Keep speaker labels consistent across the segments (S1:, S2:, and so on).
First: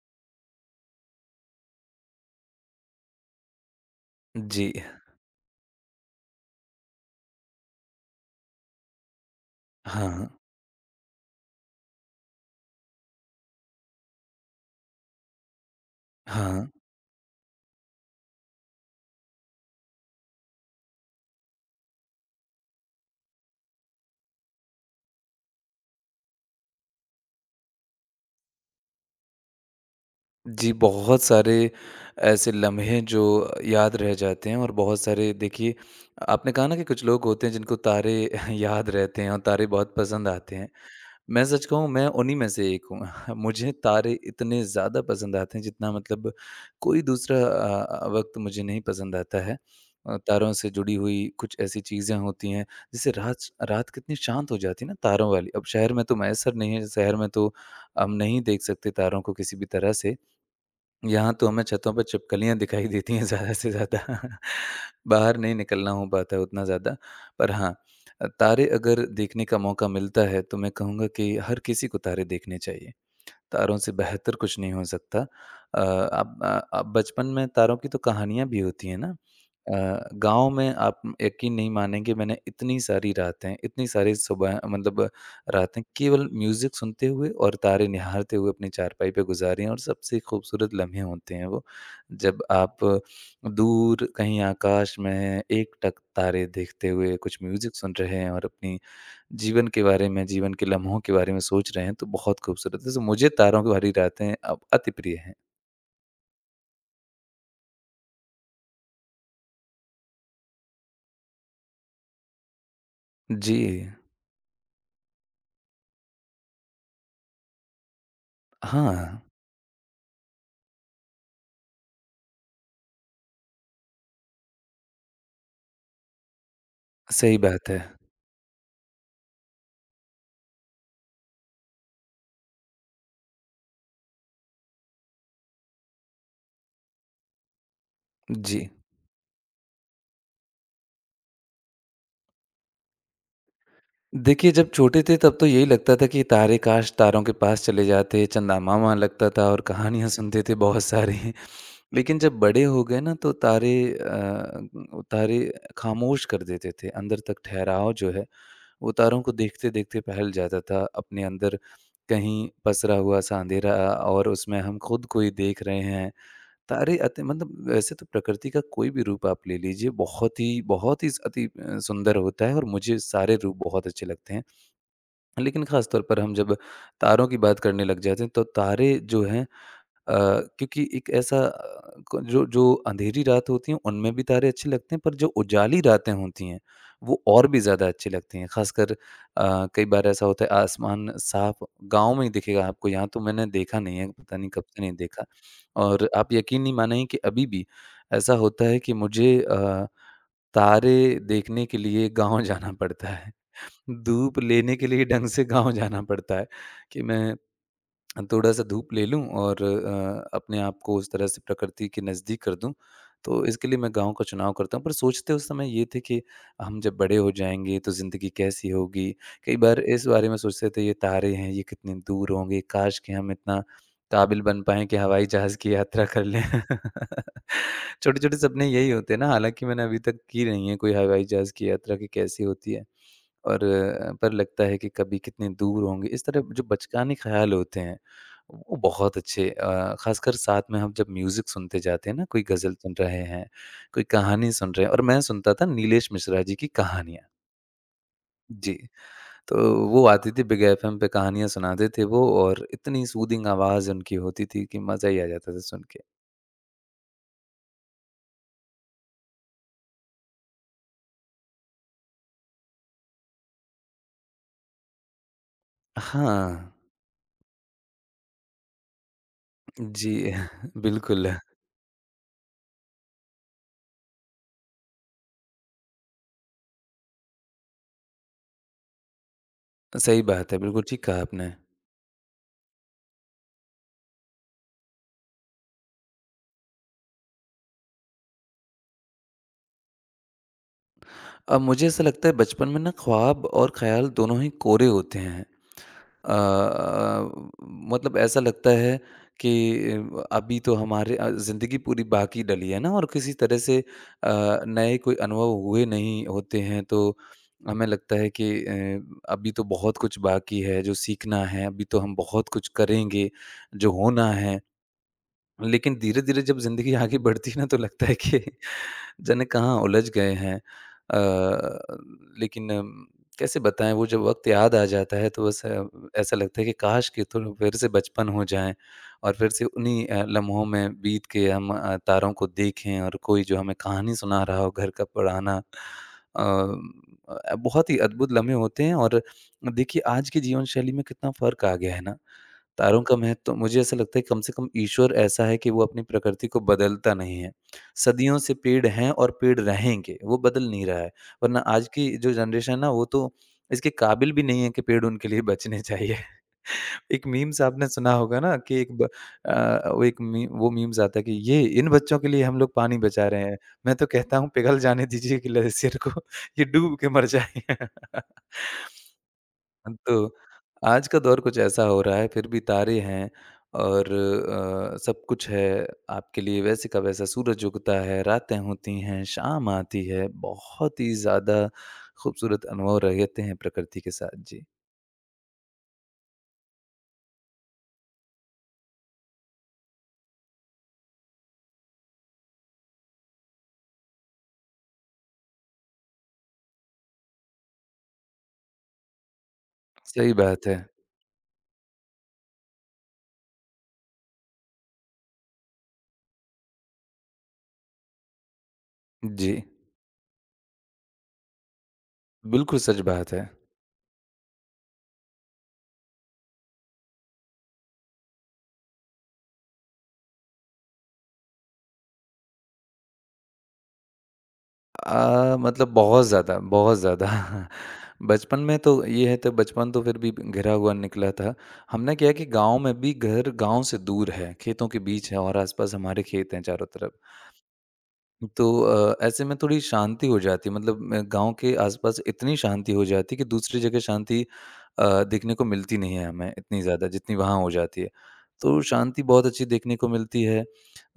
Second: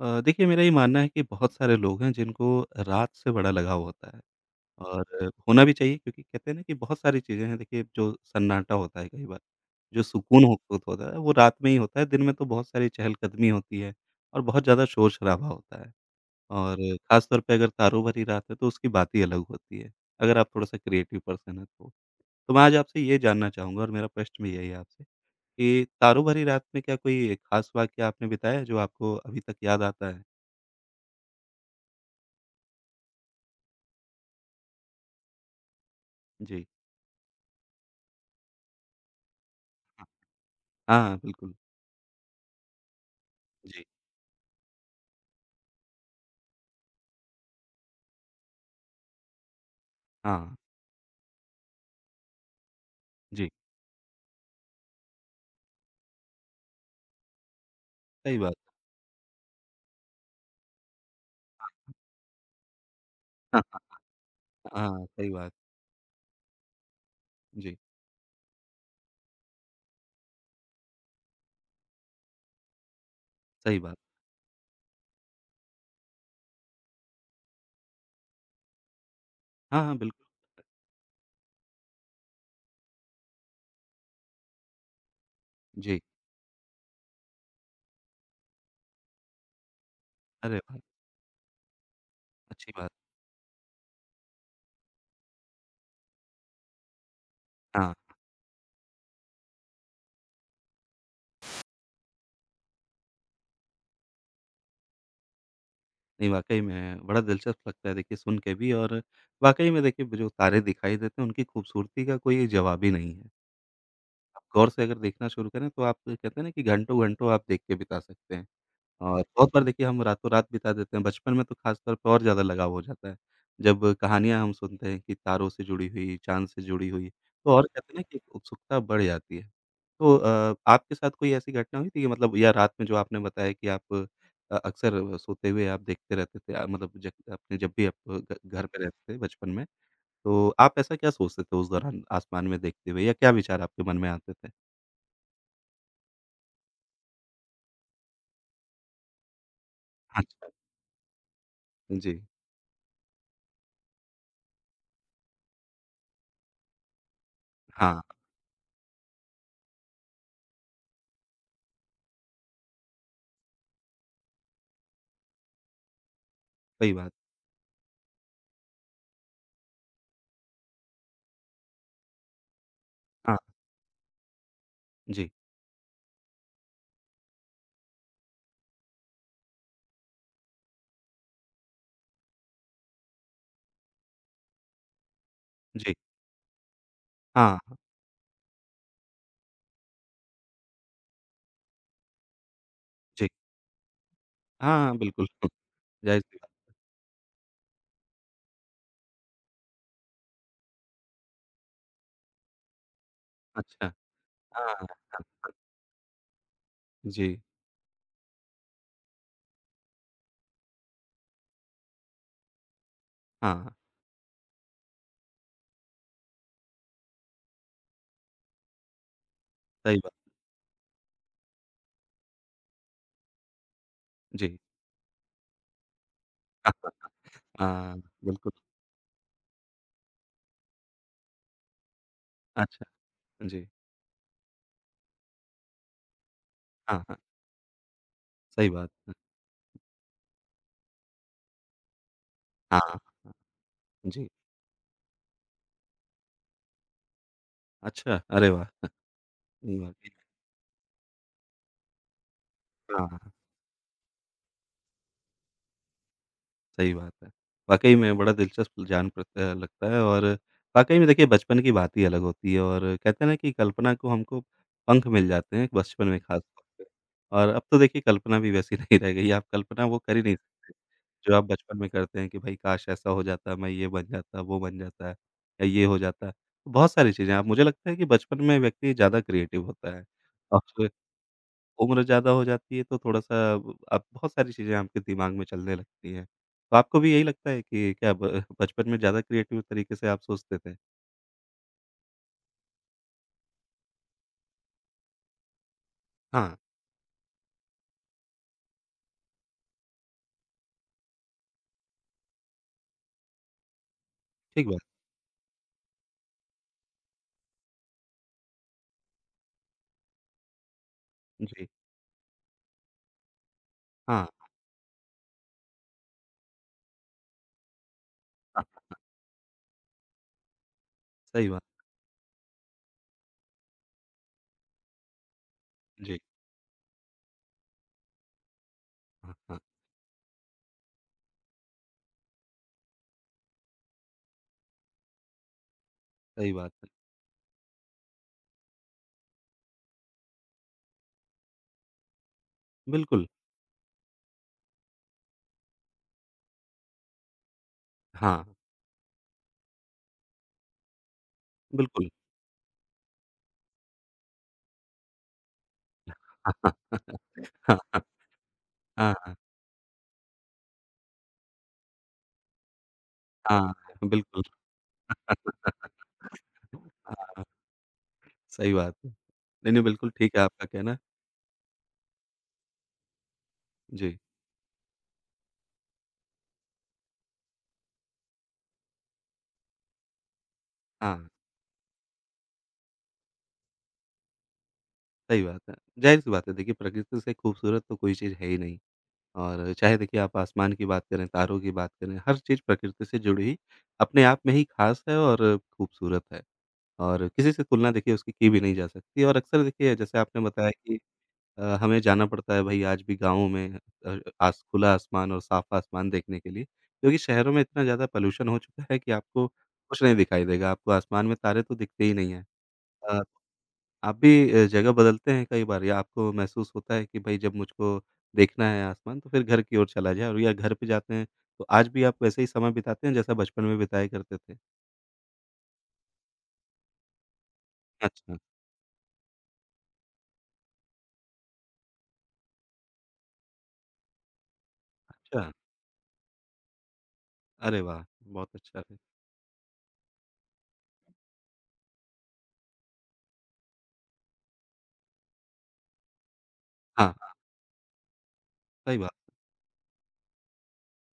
S1: देखिए मेरा ये मानना है कि बहुत सारे लोग हैं जिनको रात से बड़ा लगाव होता है
S2: जी।
S1: और होना भी चाहिए क्योंकि कहते हैं ना कि बहुत सारी चीज़ें हैं देखिए जो सन्नाटा होता है कई बार, जो
S2: हाँ,
S1: सुकून होता है वो रात में ही होता है, दिन में तो बहुत सारी चहलकदमी होती है और बहुत ज़्यादा शोर-शराबा होता है
S2: हाँ।
S1: और ख़ास तौर पे अगर तारों भरी रात है तो उसकी बात ही अलग होती है, अगर आप थोड़ा-सा क्रिएटिव पर्सन हैं तो। तो मैं आज आपसे ये जानना चाहूँगा और मेरा प्रश्न भी यही है आपसे कि तारों भरी रात में क्या कोई ख़ास वाक़या आपने बिताया है जो आपको अभी तक याद आता है?
S2: जी, बहुत सारे ऐसे लम्हे जो याद रह जाते हैं और बहुत सारे देखिए आपने
S1: जी।
S2: कहा ना कि कुछ लोग होते हैं जिनको तारे याद रहते हैं और तारे बहुत
S1: हाँ,
S2: पसंद आते हैं।
S1: हाँ,
S2: मैं
S1: बिल्कुल।
S2: सच कहूँ मैं उन्हीं में से एक हूँ। मुझे
S1: जी।
S2: तारे इतने ज़्यादा पसंद आते हैं जितना मतलब कोई दूसरा वक़्त मुझे नहीं पसंद आता है। तारों
S1: हाँ,
S2: से जुड़ी हुई कुछ ऐसी चीज़ें होती हैं जैसे रात
S1: जी,
S2: रात कितनी शांत हो जाती है ना तारों वाली। अब शहर में तो मैसर नहीं है, शहर में तो हम
S1: सही
S2: नहीं
S1: बात।
S2: देख सकते तारों को किसी भी तरह से। यहाँ तो हमें छतों पे छिपकलियाँ दिखाई देती हैं ज़्यादा
S1: हाँ,
S2: से ज़्यादा।
S1: हाँ, हाँ, सही
S2: बाहर
S1: बात।
S2: नहीं निकलना हो पाता है उतना ज़्यादा। पर हाँ,
S1: जी,
S2: तारे अगर देखने का मौका मिलता है तो मैं कहूँगा कि हर किसी को तारे देखने चाहिए। तारों
S1: सही
S2: से
S1: बात।
S2: बेहतर कुछ नहीं हो सकता। अब बचपन में तारों की तो कहानियाँ भी होती हैं ना।
S1: हाँ, हाँ, बिल्कुल।
S2: गाँव में आप यकीन नहीं मानेंगे मैंने इतनी सारी रातें, इतनी सारी सुबह मतलब रातें
S1: जी,
S2: केवल म्यूज़िक सुनते हुए और तारे निहारते हुए अपनी चारपाई पे गुजारी हैं और सबसे
S1: अरे
S2: खूबसूरत
S1: वाह!
S2: लम्हे होते हैं वो। जब
S1: अच्छी
S2: आप
S1: बात।
S2: दूर कहीं आकाश में एकटक तारे देखते हुए कुछ म्यूज़िक सुन
S1: हाँ,
S2: रहे हैं और अपनी जीवन के बारे में, जीवन के लम्हों के बारे में सोच रहे हैं तो बहुत खूबसूरत है। तो मुझे तारों की भरी रातें अब अति प्रिय हैं।
S1: नहीं वाक़ई में बड़ा दिलचस्प लगता है देखिए सुन के भी और वाक़ई में देखिए जो तारे दिखाई देते हैं उनकी खूबसूरती का कोई जवाब ही नहीं है।
S2: जी।
S1: आप गौर से अगर देखना शुरू करें तो आप कहते हैं ना कि घंटों-घंटों आप देख के बिता सकते हैं।
S2: हाँ,
S1: और बहुत बार देखिए हम रातों रात बिता देते हैं, बचपन में तो ख़ास तौर पे और ज़्यादा लगाव हो जाता है। जब कहानियाँ हम सुनते हैं कि तारों से जुड़ी हुई, चाँद से जुड़ी हुई,
S2: सही
S1: तो और
S2: बात है।
S1: कहते हैं ना कि एक उत्सुकता बढ़ जाती है। तो आपके साथ कोई ऐसी घटना हुई थी कि मतलब या रात में जो आपने बताया कि आप अक्सर सोते हुए आप देखते रहते थे मतलब जब आपने जब भी आप घ घर
S2: जी।
S1: पे रहते थे बचपन में, तो आप ऐसा क्या सोचते थे उस दौरान आसमान में देखते हुए या क्या विचार आपके मन में आते थे?
S2: देखिए जब छोटे थे तब तो यही लगता था कि तारे काश तारों के पास चले जाते, चंदा मामा लगता था और कहानियाँ सुनते
S1: अच्छा,
S2: थे बहुत सारी। लेकिन
S1: जी।
S2: जब बड़े हो गए ना तो तारे खामोश कर देते थे। अंदर तक ठहराव
S1: हाँ,
S2: जो है वो तारों को देखते-देखते टहल जाता था, अपने अंदर कहीं पसरा हुआ-सा अँधेरा और उसमें हम खुद को ही देख रहे हैं।
S1: सही
S2: तारे
S1: बात।
S2: अति मतलब वैसे तो प्रकृति का कोई भी रूप आप ले लीजिए, बहुत ही अति सुंदर होता है और मुझे सारे
S1: हाँ,
S2: रूप बहुत अच्छे लगते हैं।
S1: जी,
S2: लेकिन ख़ास तौर पर हम जब तारों की बात करने लग जाते हैं, तो तारे जो हैं अ, क्योंकि एक ऐसा अ, क जो जो अँधेरी रात होती है उनमें भी तारे अच्छे लगते हैं, पर जो उजाली
S1: जी।
S2: रातें होती हैं, वो और भी
S1: हाँ।
S2: ज़्यादा अच्छी लगती हैं। ख़ासकर कई बार ऐसा होता है आसमान साफ गाँव में ही दिखेगा आपको, यहाँ तो
S1: जी।
S2: मैंने देखा नहीं है, पता नहीं कब
S1: हाँ,
S2: से नहीं
S1: हाँ,
S2: देखा।
S1: बिल्कुल।
S2: और आप
S1: ज़ाहिर-सी बात
S2: यकीन नहीं मानेंगे कि अभी भी ऐसा होता है कि मुझे तारे देखने के लिए गाँव जाना पड़ता है।
S1: अच्छा।
S2: धूप
S1: हाँ,
S2: लेने के
S1: हाँ।
S2: लिए ढंग
S1: हाँ।
S2: से गाँव जाना पड़ता है कि
S1: जी।
S2: मैं थोड़ा-सा धूप ले लूँ और अपने आप को उस तरह से प्रकृति के नज़दीक कर दूँ। तो इसके
S1: हाँ,
S2: लिए मैं गाँव का चुनाव करता हूँ, पर सोचते उस समय ये थे कि हम जब बड़े हो जाएँगे तो ज़िंदगी कैसी होगी? कई बार
S1: सही
S2: इस
S1: बात।
S2: बारे में सोचते थे ये तारे हैं, ये कितने दूर होंगे, काश कि हम इतना काबिल
S1: जी।
S2: बन पाएँ कि हवाई जहाज़ की यात्रा कर लें।
S1: हाँ, हाँ। हाँ,
S2: छोटे-छोटे
S1: बिल्कुल।
S2: सपने यही होते हैं ना, हालाँकि मैंने अभी तक की नहीं है कोई हवाई जहाज़ की यात्रा कि कैसी होती है
S1: अच्छा,
S2: और
S1: जी।
S2: पर लगता है कि कभी कितने दूर होंगे। इस तरह जो
S1: हाँ,
S2: बचकाने
S1: हाँ,
S2: ख़्याल होते हैं,
S1: सही
S2: वो
S1: बात है।
S2: बहुत अच्छे ख़ासकर साथ में हम जब म्यूज़िक सुनते जाते हैं ना, कोई गज़ल सुन
S1: हाँ,
S2: रहे हैं, कोई
S1: जी।
S2: कहानी सुन रहे हैं और मैं सुनता था नीलेश मिश्रा जी की कहानियाँ।
S1: अच्छा, अरे
S2: जी,
S1: वाह!
S2: तो वो
S1: वाक़ई में
S2: आते थे बिग एफ़एम पे कहानियाँ सुनाते थे वो और इतनी
S1: हाँ, हाँ,
S2: सूदिंग आवाज़ उनकी होती थी कि मज़ा ही आ जाता था सुन के।
S1: सही बात है। वाक़ई में बड़ा दिलचस्प लगता है और वाक़ई में देखिए बचपन की बात ही अलग होती है और कहते हैं ना कि कल्पना को हमको पंख मिल जाते हैं बचपन में ख़ास तौर
S2: हाँ,
S1: पे और अब तो देखिए कल्पना भी वैसी नहीं रह गई है, आप कल्पना वो
S2: जी,
S1: कर ही नहीं सकते।
S2: बिल्कुल।
S1: जो आप बचपन में करते हैं कि भाई काश ऐसा हो जाता, मैं ये बन जाता, वो बन जाता या ये हो जाता। तो बहुत सारी चीज़ें आप मुझे लगता है कि बचपन में व्यक्ति ज़्यादा क्रिएटिव होता है।
S2: सही बात है,
S1: और
S2: बिल्कुल ठीक कहा आपने।
S1: उम्र ज़्यादा हो जाती है तो थोड़ा-सा आप बहुत सारी चीज़ें आपके दिमाग में चलने लगती हैं। तो आपको भी यही लगता है कि क्या ब बचपन में ज़्यादा क्रिएटिव तरीके से आप सोचते थे?
S2: अब मुझे ऐसा लगता है बचपन में ना ख्वाब और ख़्याल दोनों ही कोरे होते हैं। अ
S1: हाँ,
S2: अ, मतलब ऐसा लगता है कि अभी तो हमारे ज़िंदगी पूरी बाकी डली है ना और किसी तरह से अ,
S1: ठीक बात
S2: नए कोई अनुभव हुए नहीं होते हैं तो हमें लगता है कि अभी तो बहुत कुछ बाकी है जो सीखना है,
S1: जी,
S2: अभी तो हम बहुत कुछ करेंगे, जो
S1: हाँ,
S2: होना है। लेकिन धीरे-धीरे जब ज़िंदगी आगे बढ़ती है ना तो लगता है कि
S1: हाँ,
S2: जाने कहाँ उलझ गए हैं।
S1: सही बात,
S2: लेकिन कैसे बताएँ वो जब वक़्त याद आ जाता है तो बस
S1: जी,
S2: ऐसा लगता है कि काश कि थोड़ा फिर से बचपन हो जाए और
S1: हाँ,
S2: फिर
S1: हाँ,
S2: से उन्हीं लम्हों में बीत के हम तारों को देखें और कोई जो हमें कहानी सुना रहा हो घर का पुराना। अ,
S1: सही बात है।
S2: बहुत ही अद्भुत लम्हे होते हैं और देखिए आज की जीवन शैली में कितना फ़र्क आ गया है ना। तारों का
S1: बिल्कुल,
S2: महत्व मुझे ऐसा लगता है कम से कम ईश्वर ऐसा है कि वो अपनी प्रकृति को बदलता नहीं है। सदियों
S1: हाँ,
S2: से पेड़ हैं और पेड़ रहेंगे, वो बदल नहीं रहा है। वरना आज
S1: बिल्कुल।
S2: की जो जनरेशन है ना वो तो इसके काबिल भी नहीं है कि पेड़ उनके लिए बचने चाहिए। एक मीम्स
S1: हाँ,
S2: आपने सुना होगा ना कि एक
S1: हाँ,
S2: ब
S1: हाँ, हाँ,
S2: अ, वो एक मी वो मीम्स आता है कि ये इन बच्चों के लिए हम लोग पानी बचा रहे हैं।
S1: हाँ,
S2: मैं तो कहता
S1: बिल्कुल।
S2: हूँ पिघल जाने दीजिए ग्लेशियर को, ये डूब के मर
S1: हाँ,
S2: जाएँ।
S1: सही बात है। नहीं, नहीं,
S2: हाँ,
S1: बिल्कुल
S2: तो
S1: ठीक है आपका कहना।
S2: आज का दौर कुछ ऐसा हो रहा है, फिर भी तारे हैं और
S1: जी,
S2: सब कुछ है आपके लिए वैसे का वैसा सूरज उगता है, रातें होती हैं, शाम आती है, बहुत ही
S1: हाँ,
S2: ज़्यादा खूबसूरत अनुभव रहते हैं प्रकृति के साथ। जी,
S1: सही बात है। ज़ाहिर-सी बात है देखिए प्रकृति से खूबसूरत तो कोई चीज़ है ही नहीं और चाहे देखिए आप आसमान की बात करें, तारों की बात करें, हर चीज़ प्रकृति से जुड़ी ही अपने आप में ही ख़ास है और खूबसूरत है और किसी से तुलना देखिए उसकी की भी नहीं जा सकती और अक्सर देखिए जैसे
S2: सही
S1: आपने
S2: बात
S1: बताया
S2: है।
S1: कि हमें जाना पड़ता है भई आज भी गाँव में आस खुला आसमान और साफ आसमान देखने के लिए, क्योंकि शहरों में इतना ज़्यादा पॉल्यूशन हो चुका है कि आपको
S2: जी,
S1: कुछ नहीं दिखाई देगा, आपको आसमान में तारे तो दिखते ही नहीं हैं।
S2: बिल्कुल सच
S1: अ,
S2: बात है।
S1: आप भी जगह बदलते हैं कई बार या आपको महसूस होता है कि भई जब मुझको देखना है आसमान तो फिर घर की ओर चला जाए और या घर पे जाते हैं, तो आज भी आप वैसे ही समय बिताते हैं जैसा बचपन में बिताया करते थे?
S2: मतलब बहुत ज़्यादा, बहुत ज़्यादा।
S1: अच्छा,
S2: बचपन में तो ये है तो बचपन तो फिर भी घिरा हुआ निकला था। हमने क्या है कि गाँव में भी घर गाँव से दूर है, खेतों के बीच है
S1: अच्छा।
S2: और आस-पास हमारे खेत हैं चारों तरफ।
S1: अरे वाह! बहुत
S2: तो
S1: अच्छा है।
S2: ऐसे में थोड़ी शांति हो जाती है मतलब मैं गाँव के आस-पास इतनी शांति हो जाती है कि दूसरी जगह शांति देखने को मिलती नहीं है हमें इतनी ज़्यादा
S1: हाँ,
S2: जितनी वहाँ हो जाती है। तो
S1: सही बात।
S2: शांति बहुत अच्छी देखने को मिलती है।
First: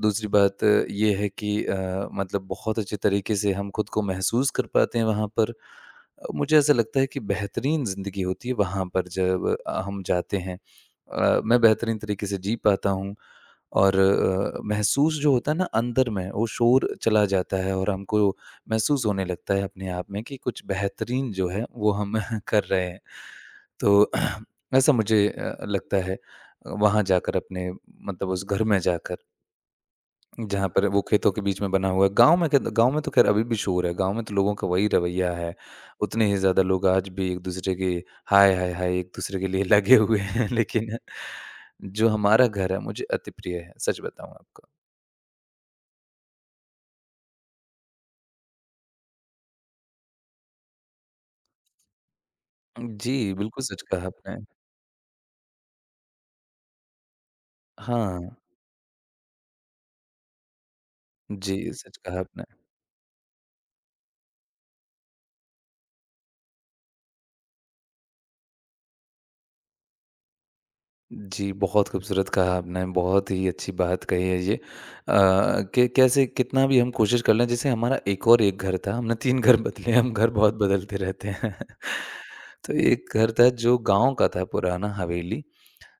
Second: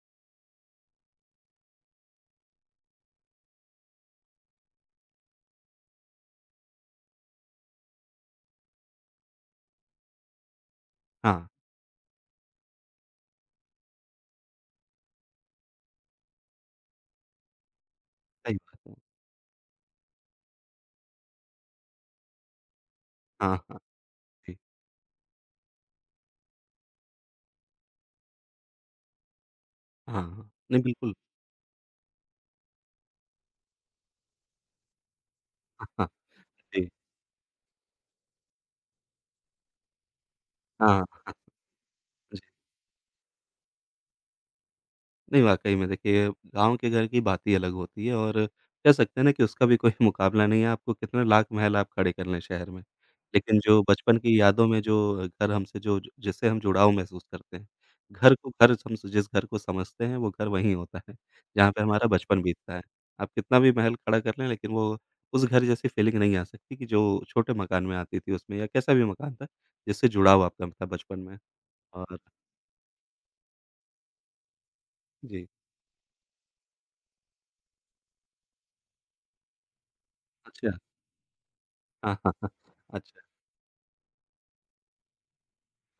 S2: दूसरी बात ये है कि मतलब बहुत अच्छे तरीके से हम खुद को महसूस कर पाते हैं वहाँ पर। मुझे ऐसा लगता है कि बेहतरीन ज़िंदगी होती है वहाँ पर जब हम जाते हैं।
S1: हाँ,
S2: मैं बेहतरीन तरीके से जी पाता हूँ और महसूस जो होता है ना अंदर में वो शोर चला जाता है और हमको
S1: सही बात है।
S2: महसूस होने लगता है अपने आप में कि कुछ बेहतरीन जो है वो हम कर रहे हैं।
S1: हाँ, हाँ,
S2: तो
S1: जी।
S2: ऐसा मुझे लगता है वहाँ जाकर अपने मतलब उस घर में जाकर।
S1: हाँ, हाँ।
S2: जहाँ
S1: नहीं,
S2: पर वो
S1: बिल्कुल।
S2: खेतों के बीच में बना हुआ है। गाँव में क गाँव में तो ख़ैर अभी भी शोर है, गाँव में तो लोगों का वही रवैया है।
S1: हाँ,
S2: उतने ही ज़्यादा लोग
S1: जी।
S2: आज भी एक-दूसरे के हाय, हाय, हाय एक-दूसरे के लिए लगे हुए हैं। लेकिन
S1: हाँ, हाँ,
S2: जो
S1: जी।
S2: हमारा घर है मुझे अति प्रिय है, सच बताऊँ आपको।
S1: नहीं, वाक़ई में देखिए गाँव के घर की बात ही अलग होती है और कह सकते हैं ना कि उसका भी कोई मुकाबला नहीं है, आपको कितने लाख महल आप खड़े कर लें शहर में।
S2: जी,
S1: लेकिन
S2: बिल्कुल सच
S1: जो
S2: कहा
S1: बचपन
S2: आपने।
S1: की यादों में जो घर हमसे जो जिससे हम जुड़ाव महसूस करते हैं,
S2: हाँ,
S1: घर को घर हम जिस घर को समझते हैं वो घर वहीं होता है,
S2: जी,
S1: जहाँ पे
S2: सच
S1: हमारा
S2: कहा
S1: बचपन
S2: आपने।
S1: बीतता है। आप कितना भी महल खड़ा कर लें लेकिन वो उस घर जैसी फ़ीलिंग नहीं आ सकती कि जो छोटे मकान में आती थी उसमें या कैसा भी मकान था, जिससे जुड़ाव आपका था बचपन में
S2: जी, बहुत
S1: और
S2: खूबसूरत कहा आपने, बहुत ही अच्छी बात कही है ये।
S1: जी,
S2: कि कैसे कितना भी हम कोशिश कर लें जैसे हमारा एक और एक घर था, हमने 3 घर बदले, हम घर बहुत
S1: अच्छा।
S2: बदलते रहते हैं।
S1: हाँ, हाँ, हाँ।
S2: तो एक
S1: अच्छा,
S2: घर था जो गाँव का था पुराना हवेली,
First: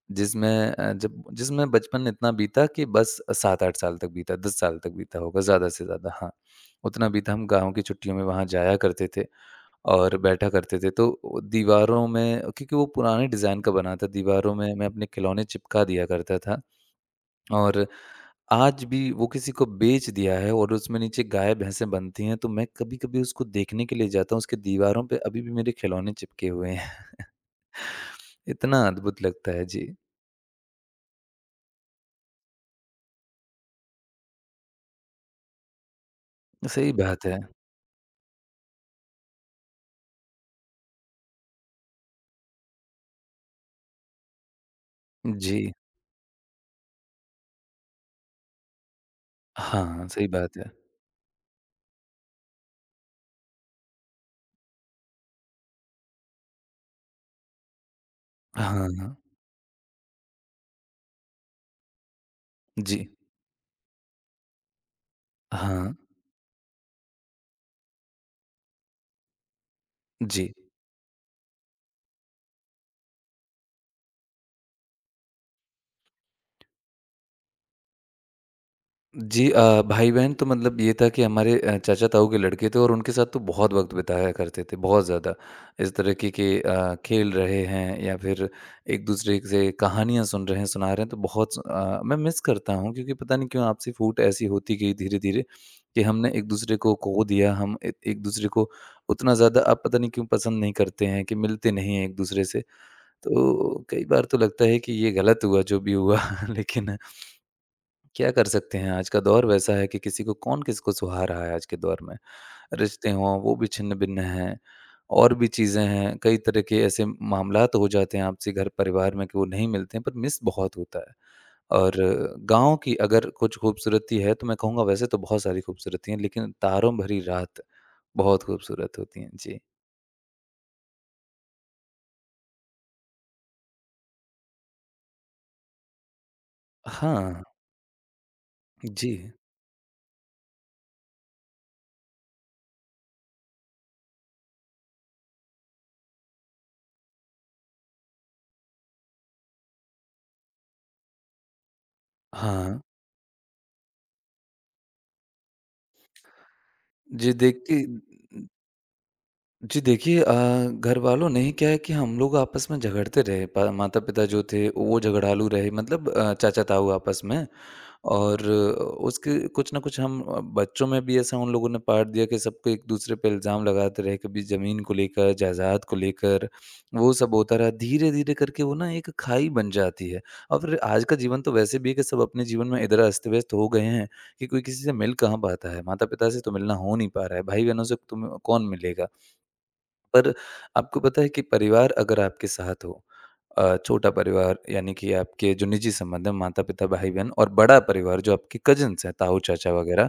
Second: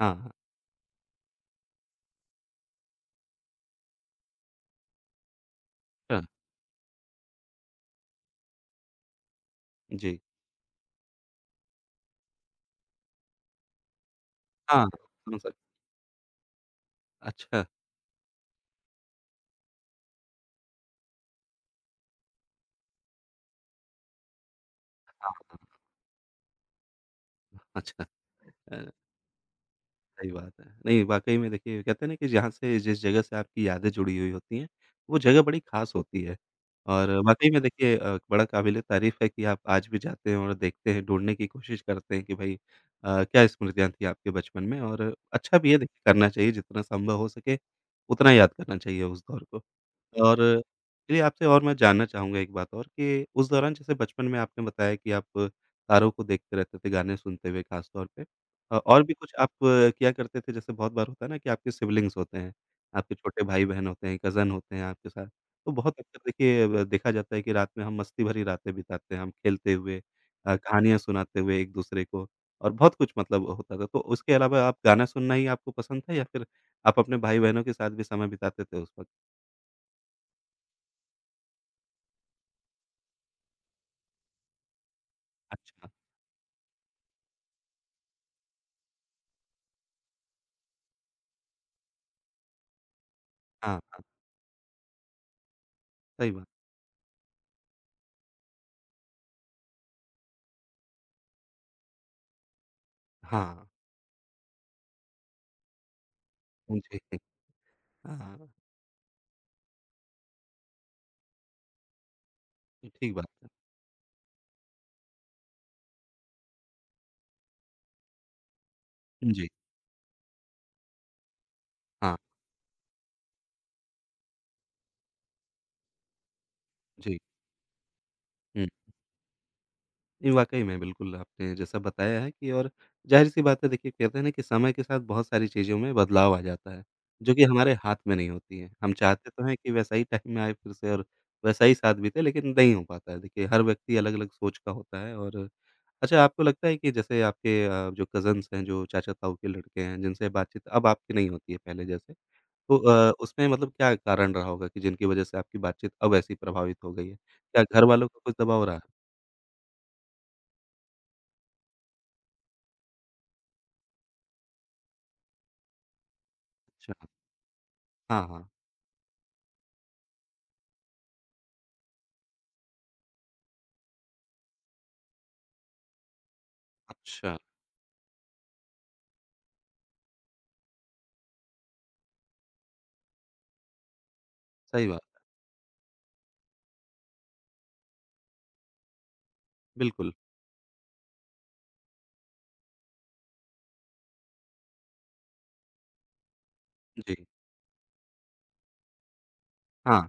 S1: हाँ, हाँ।
S2: जिसमें अ, जब जिसमें बचपन इतना बीता कि बस 7-8 साल तक बीता, 10 साल तक बीता होगा ज़्यादा से ज़्यादा,
S1: अच्छा,
S2: हाँ। उतना बीता हम गाँव की छुट्टियों में वहाँ जाया करते थे। और
S1: जी।
S2: बैठा करते थे। तो वो दीवारों में क्योंकि वो पुराने डिज़ाइन का बना था, दीवारों में मैं
S1: हाँ,
S2: अपने
S1: समझ
S2: खिलौने
S1: सक
S2: चिपका दिया करता था
S1: अच्छा,
S2: और आज भी वो किसी को बेच दिया है और उसमें नीचे गाय-भैंसें बनती हैं, तो मैं कभी-कभी उसको देखने के लिए जाता हूँ, उसकी दीवारों पे अभी भी
S1: हाँ,
S2: मेरे खिलौने चिपके हुए हैं।
S1: अच्छा। अ,
S2: इतना अद्भुत लगता है। जी,
S1: सही बात है। नहीं, वाक़ई में देखिए कहते हैं ना कि जहाँ से जिस जगह से आपकी यादें जुड़ी हुई होती हैं, वो जगह बड़ी ख़ास होती है।
S2: सही
S1: और
S2: बात है।
S1: वाक़ई में देखिए बड़ा काबिल-ए-तारीफ़ है कि आप आज भी जाते हैं और देखते हैं, ढूँढने की कोशिश करते हैं कि भई क्या स्मृतियाँ थी आपके बचपन में और
S2: जी।
S1: अच्छा भी है देखिए करना चाहिए, जितना संभव हो सके उतना याद करना चाहिए उस दौर को।
S2: हाँ, सही
S1: और
S2: बात है।
S1: चलिए आपसे और मैं जानना चाहूँगा एक बात और कि उस दौरान जैसे बचपन में आपने बताया कि आप तारों को देखते रहते थे गाने सुनते हुए खास तौर पे।
S2: हाँ,
S1: और भी
S2: हाँ।
S1: कुछ आप किया करते थे जैसे बहुत बार होता है ना कि आपके सिबलिंग्स होते हैं,
S2: जी।
S1: आपके छोटे भाई-बहन होते हैं, कज़न होते हैं आपके साथ। तो
S2: हाँ,
S1: बहुत अक्सर देखिए ब देखा जाता है कि रात में हम मस्ती भरी रातें बिताते हैं, हम खेलते हुए
S2: जी।
S1: कहानियाँ सुनाते हुए एक-दूसरे को और बहुत कुछ मतलब होता था। तो उसके अलावा आप गाना सुनना ही आपको पसंद था या फिर आप अपने भाई-बहनों के साथ भी समय बिताते थे उस वक़्त?
S2: जी भाई-बहन तो मतलब ये था कि हमारे चाचा-ताऊ के लड़के थे और उनके साथ तो बहुत वक़्त बिताया करते थे, बहुत ज़्यादा।
S1: अच्छा।
S2: इस तरीके के खेल रहे हैं या फिर एक-दूसरे से कहानियाँ सुन रहे हैं, सुना रहे हैं, तो बहुत मैं मिस करता हूँ क्योंकि पता नहीं क्यों
S1: हाँ,
S2: आपसी
S1: हाँ,
S2: फूट ऐसी होती गई धीरे-धीरे कि हमने
S1: सही बात।
S2: एक-दूसरे को खो दिया, हम ए एक-दूसरे को उतना ज़्यादा अब पता नहीं क्यों पसंद नहीं करते हैं कि मिलते नहीं हैं एक-दूसरे से।
S1: हाँ,
S2: तो कई बार तो लगता है कि ये गलत हुआ जो भी हुआ लेकिन
S1: जी,
S2: क्या कर
S1: हाँ,
S2: सकते हैं? आज का दौर वैसा है कि किसी को कौन किसको सुहा रहा है आज के दौर में।
S1: तो
S2: रिश्ते
S1: ठीक बात
S2: हों,
S1: है।
S2: वो भी छिन्न-भिन्न हैं, और भी चीज़ें हैं, कई तरह के ऐसे मामलात हो जाते हैं आपसी घर परिवार में कि वो
S1: जी,
S2: नहीं मिलते हैं, पर मिस बहुत होता है। और
S1: हाँ,
S2: गाँव की अगर कुछ खूबसूरती है, तो मैं कहूँगा वैसे तो बहुत सारी खूबसूरती हैं, लेकिन तारों
S1: जी,
S2: भरी रात बहुत
S1: हुँ।
S2: खूबसूरत होती हैं। जी।
S1: ये वाक़ई में बिल्कुल आपने जैसा बताया है कि और ज़ाहिर-सी बात है देखिए कहते हैं ना कि समय के साथ बहुत सारी चीज़ों में बदलाव आ जाता है, जो
S2: हाँ,
S1: कि हमारे हाथ में नहीं होती है। हम
S2: जी।
S1: चाहते तो हैं कि वैसा ही टाइम में आए फिर से और वैसा ही साथ बीते लेकिन नहीं हो पाता है। देखिए हर व्यक्ति अलग-अलग सोच का होता है और अच्छा आपको लगता है कि जैसे आपके जो कज़िन्स हैं, जो चाचा-ताऊ के लड़के हैं जिनसे बातचीत अब आपकी नहीं होती है पहले जैसे? तो
S2: हाँ।
S1: उसमें मतलब क्या कारण रहा होगा कि जिनकी वजह से आपकी बातचीत अब ऐसी प्रभावित हो गई है?
S2: जी,
S1: क्या घर
S2: देखिए
S1: वालों का कुछ दबाव रहा?
S2: जी देखिए अ, घर वालों ने क्या है कि हम लोग आपस में झगड़ते रहे पा माता पिता जो थे वो झगड़ालू रहे मतलब चाचा ताऊ
S1: अच्छा,
S2: आपस में
S1: हाँ,
S2: और
S1: हाँ।
S2: उसके कुछ ना कुछ हम बच्चों में भी ऐसा उन लोगों ने पाट दिया कि सबको एक दूसरे पे इल्ज़ाम लगाते रहे कभी ज़मीन को लेकर जायदाद को लेकर वो सब
S1: अच्छा,
S2: होता रहा धीरे धीरे करके वो ना एक खाई बन जाती है और फिर आज का जीवन तो वैसे भी है कि सब अपने जीवन में इधर अस्त व्यस्त हो गए हैं कि कोई किसी
S1: सही
S2: से
S1: बात
S2: मिल कहाँ पाता है माता पिता से तो मिलना हो नहीं पा रहा है भाई बहनों से तुम्हें कौन मिलेगा
S1: है, बिल्कुल,
S2: पर आपको पता है कि परिवार अगर आपके साथ हो छोटा परिवार यानी कि आपके जो निजी संबंध है माता-पिता,
S1: जी।
S2: भाई-बहन और बड़ा परिवार जो आपके कज़िन्स हैं, ताऊ, चाचा
S1: हाँ,
S2: वगैरह,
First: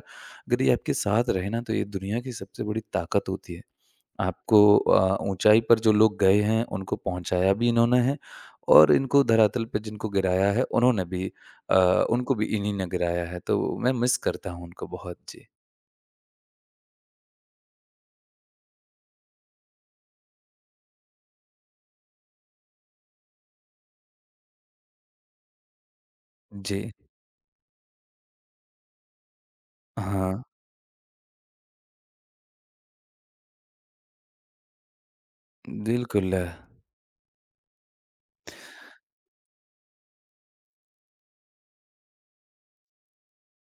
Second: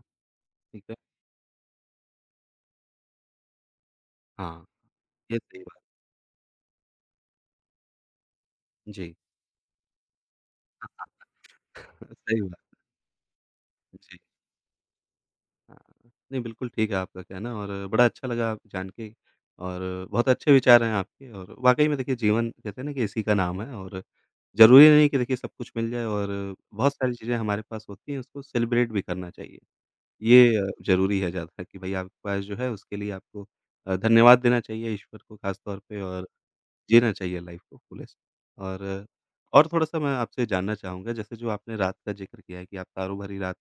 S2: अगर ये
S1: ठीक
S2: आपके
S1: है,
S2: साथ रहे ना तो ये दुनिया की सबसे बड़ी ताकत होती है। आपको
S1: हाँ, ये
S2: ऊँचाई
S1: सही बात
S2: पर जो लोग गए हैं उनको पहुँचाया भी इन्होंने है और
S1: है, जी।
S2: इनको धरातल पे जिनको गिराया है उन्होंने
S1: हाँ,
S2: भी अ, उनको
S1: सही
S2: भी इन्हीं
S1: बात
S2: ने गिराया है तो मैं
S1: है,
S2: मिस
S1: जी।
S2: करता हूँ उनको बहुत। जी।
S1: हाँ, नहीं बिल्कुल ठीक है आपका कहना और बड़ा अच्छा लगा जान के और बहुत अच्छे विचार हैं आपके और वाक़ई में देखिए जीवन कहते हैं ना कि इसी का नाम है और ज़रूरी नहीं कि देखिए सब कुछ मिल जाए और
S2: जी।
S1: बहुत सारी चीज़ें हमारे पास होती हैं, उसको सेलिब्रेट भी करना चाहिए।
S2: हाँ,
S1: ये ज़रूरी है ज़्यादा कि भई आपके पास जो है उसके लिए आपको धन्यवाद देना चाहिए ईश्वर को ख़ास तौर पे और
S2: बिल्कुल।
S1: जीना चाहिए लाइफ़ को फुलेस्ट। और और थोड़ा-सा मैं आपसे जानना चाहूँगा जैसे जो आपने रात का ज़िक्र किया है कि आप तारों भरी रात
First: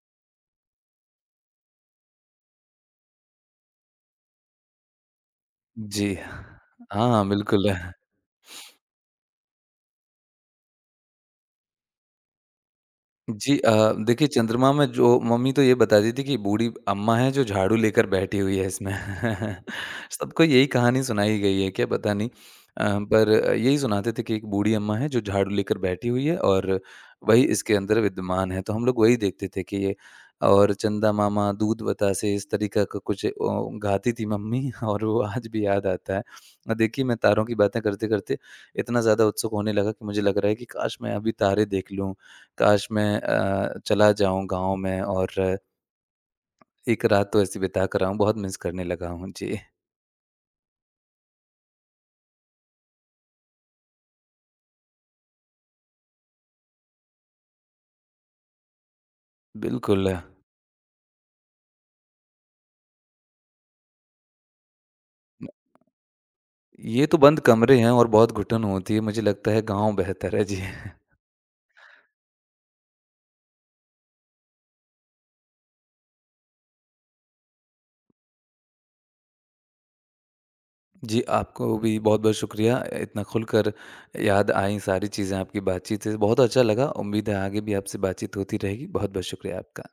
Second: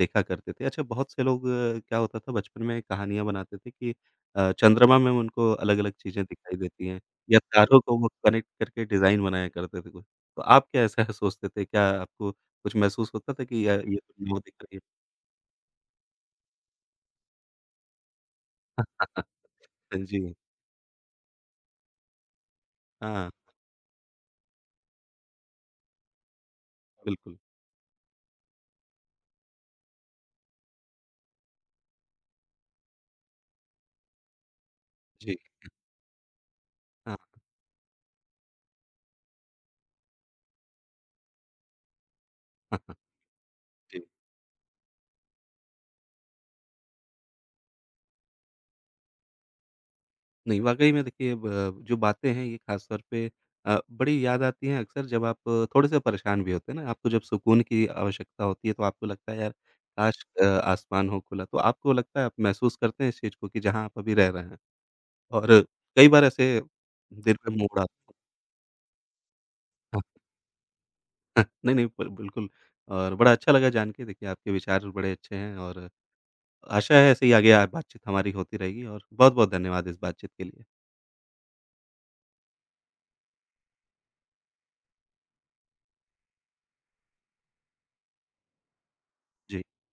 S1: देखा करते थे। अच्छा बहुत से लोग क्या होता था बचपन में कहानियाँ बनाते थे कि चंद्रमा में उनको अलग-अलग
S2: जी।
S1: चीज़ें दिखाई देती हैं
S2: हाँ,
S1: या
S2: बिल्कुल।
S1: तारों को वो कनेक्ट करके डिज़ाइन बनाया करते थे कुछ। तो आप क्या ऐसा सोचते थे? क्या आपको कुछ महसूस होता था
S2: जी
S1: कि या ये तो
S2: देखिए
S1: नौ दिख
S2: चंद्रमा
S1: रही है?
S2: में जो मम्मी तो ये बताती थी कि बूढ़ी अम्मा है जो झाड़ू लेकर बैठी हुई है इसमें।
S1: जी।
S2: सबको यही कहानी सुनाई गई है क्या पता नहीं।
S1: हाँ,
S2: पर यही सुनाते थे कि एक बूढ़ी अम्मा है जो झाड़ू लेकर बैठी हुई है और
S1: बिल्कुल।
S2: वही इसके अंदर विद्यमान है। तो हम लोग वही देखते थे कि ये और चंदा मामा, दूध बतासे इस तरीक़ा का कुछ ओ गाती थी मम्मी और वो
S1: जी,
S2: आज भी याद आता है। देखिए मैं
S1: हाँ,
S2: तारों की बातें करते-करते इतना ज़्यादा उत्सुक होने लगा कि मुझे लग रहा है कि काश मैं अभी तारे देख लूँ
S1: हाँ,
S2: काश
S1: हाँ,
S2: मैं
S1: जी।
S2: चला जाऊँ गाँव में और एक रात तो ऐसी बिता कर आऊँ, बहुत मिस करने लगा हूँ। जी,
S1: नहीं, वाक़ई में देखिए ब जो बातें हैं ये ख़ास तौर पे बड़ी याद आती हैं अक्सर जब आप थोड़े-से परेशान भी होते हैं ना, आपको जब सुकून की आवश्यकता होती है तो आपको लगता है यार
S2: बिल्कुल।
S1: काश आसमान हो खुला। तो आपको लगता है आप महसूस करते हैं इस चीज़ को कि जहाँ आप अभी रह रहे हैं और कई बार ऐसे
S2: ये तो
S1: दिल
S2: बंद
S1: पे
S2: कमरे
S1: मोड़
S2: हैं और
S1: आता
S2: बहुत घुटन होती है, मुझे लगता है गाँव
S1: है।
S2: बेहतर है। जी।
S1: नहीं, नहीं, ब बिल्कुल और बड़ा अच्छा लगा जान के देखिए आपके विचार बड़े अच्छे हैं और आशा है ऐसे ही आगे बातचीत हमारी होती रहेगी और बहुत-बहुत धन्यवाद इस बातचीत के लिए।
S2: जी, आपको भी बहुत-बहुत शुक्रिया, इतना खुलकर याद आईं सारी चीज़ें आपकी बातचीत से, बहुत अच्छा लगा। उम्मीद है आगे भी आपसे बातचीत होती रहेगी। बहुत-बहुत शुक्रिया
S1: जी।
S2: आपका।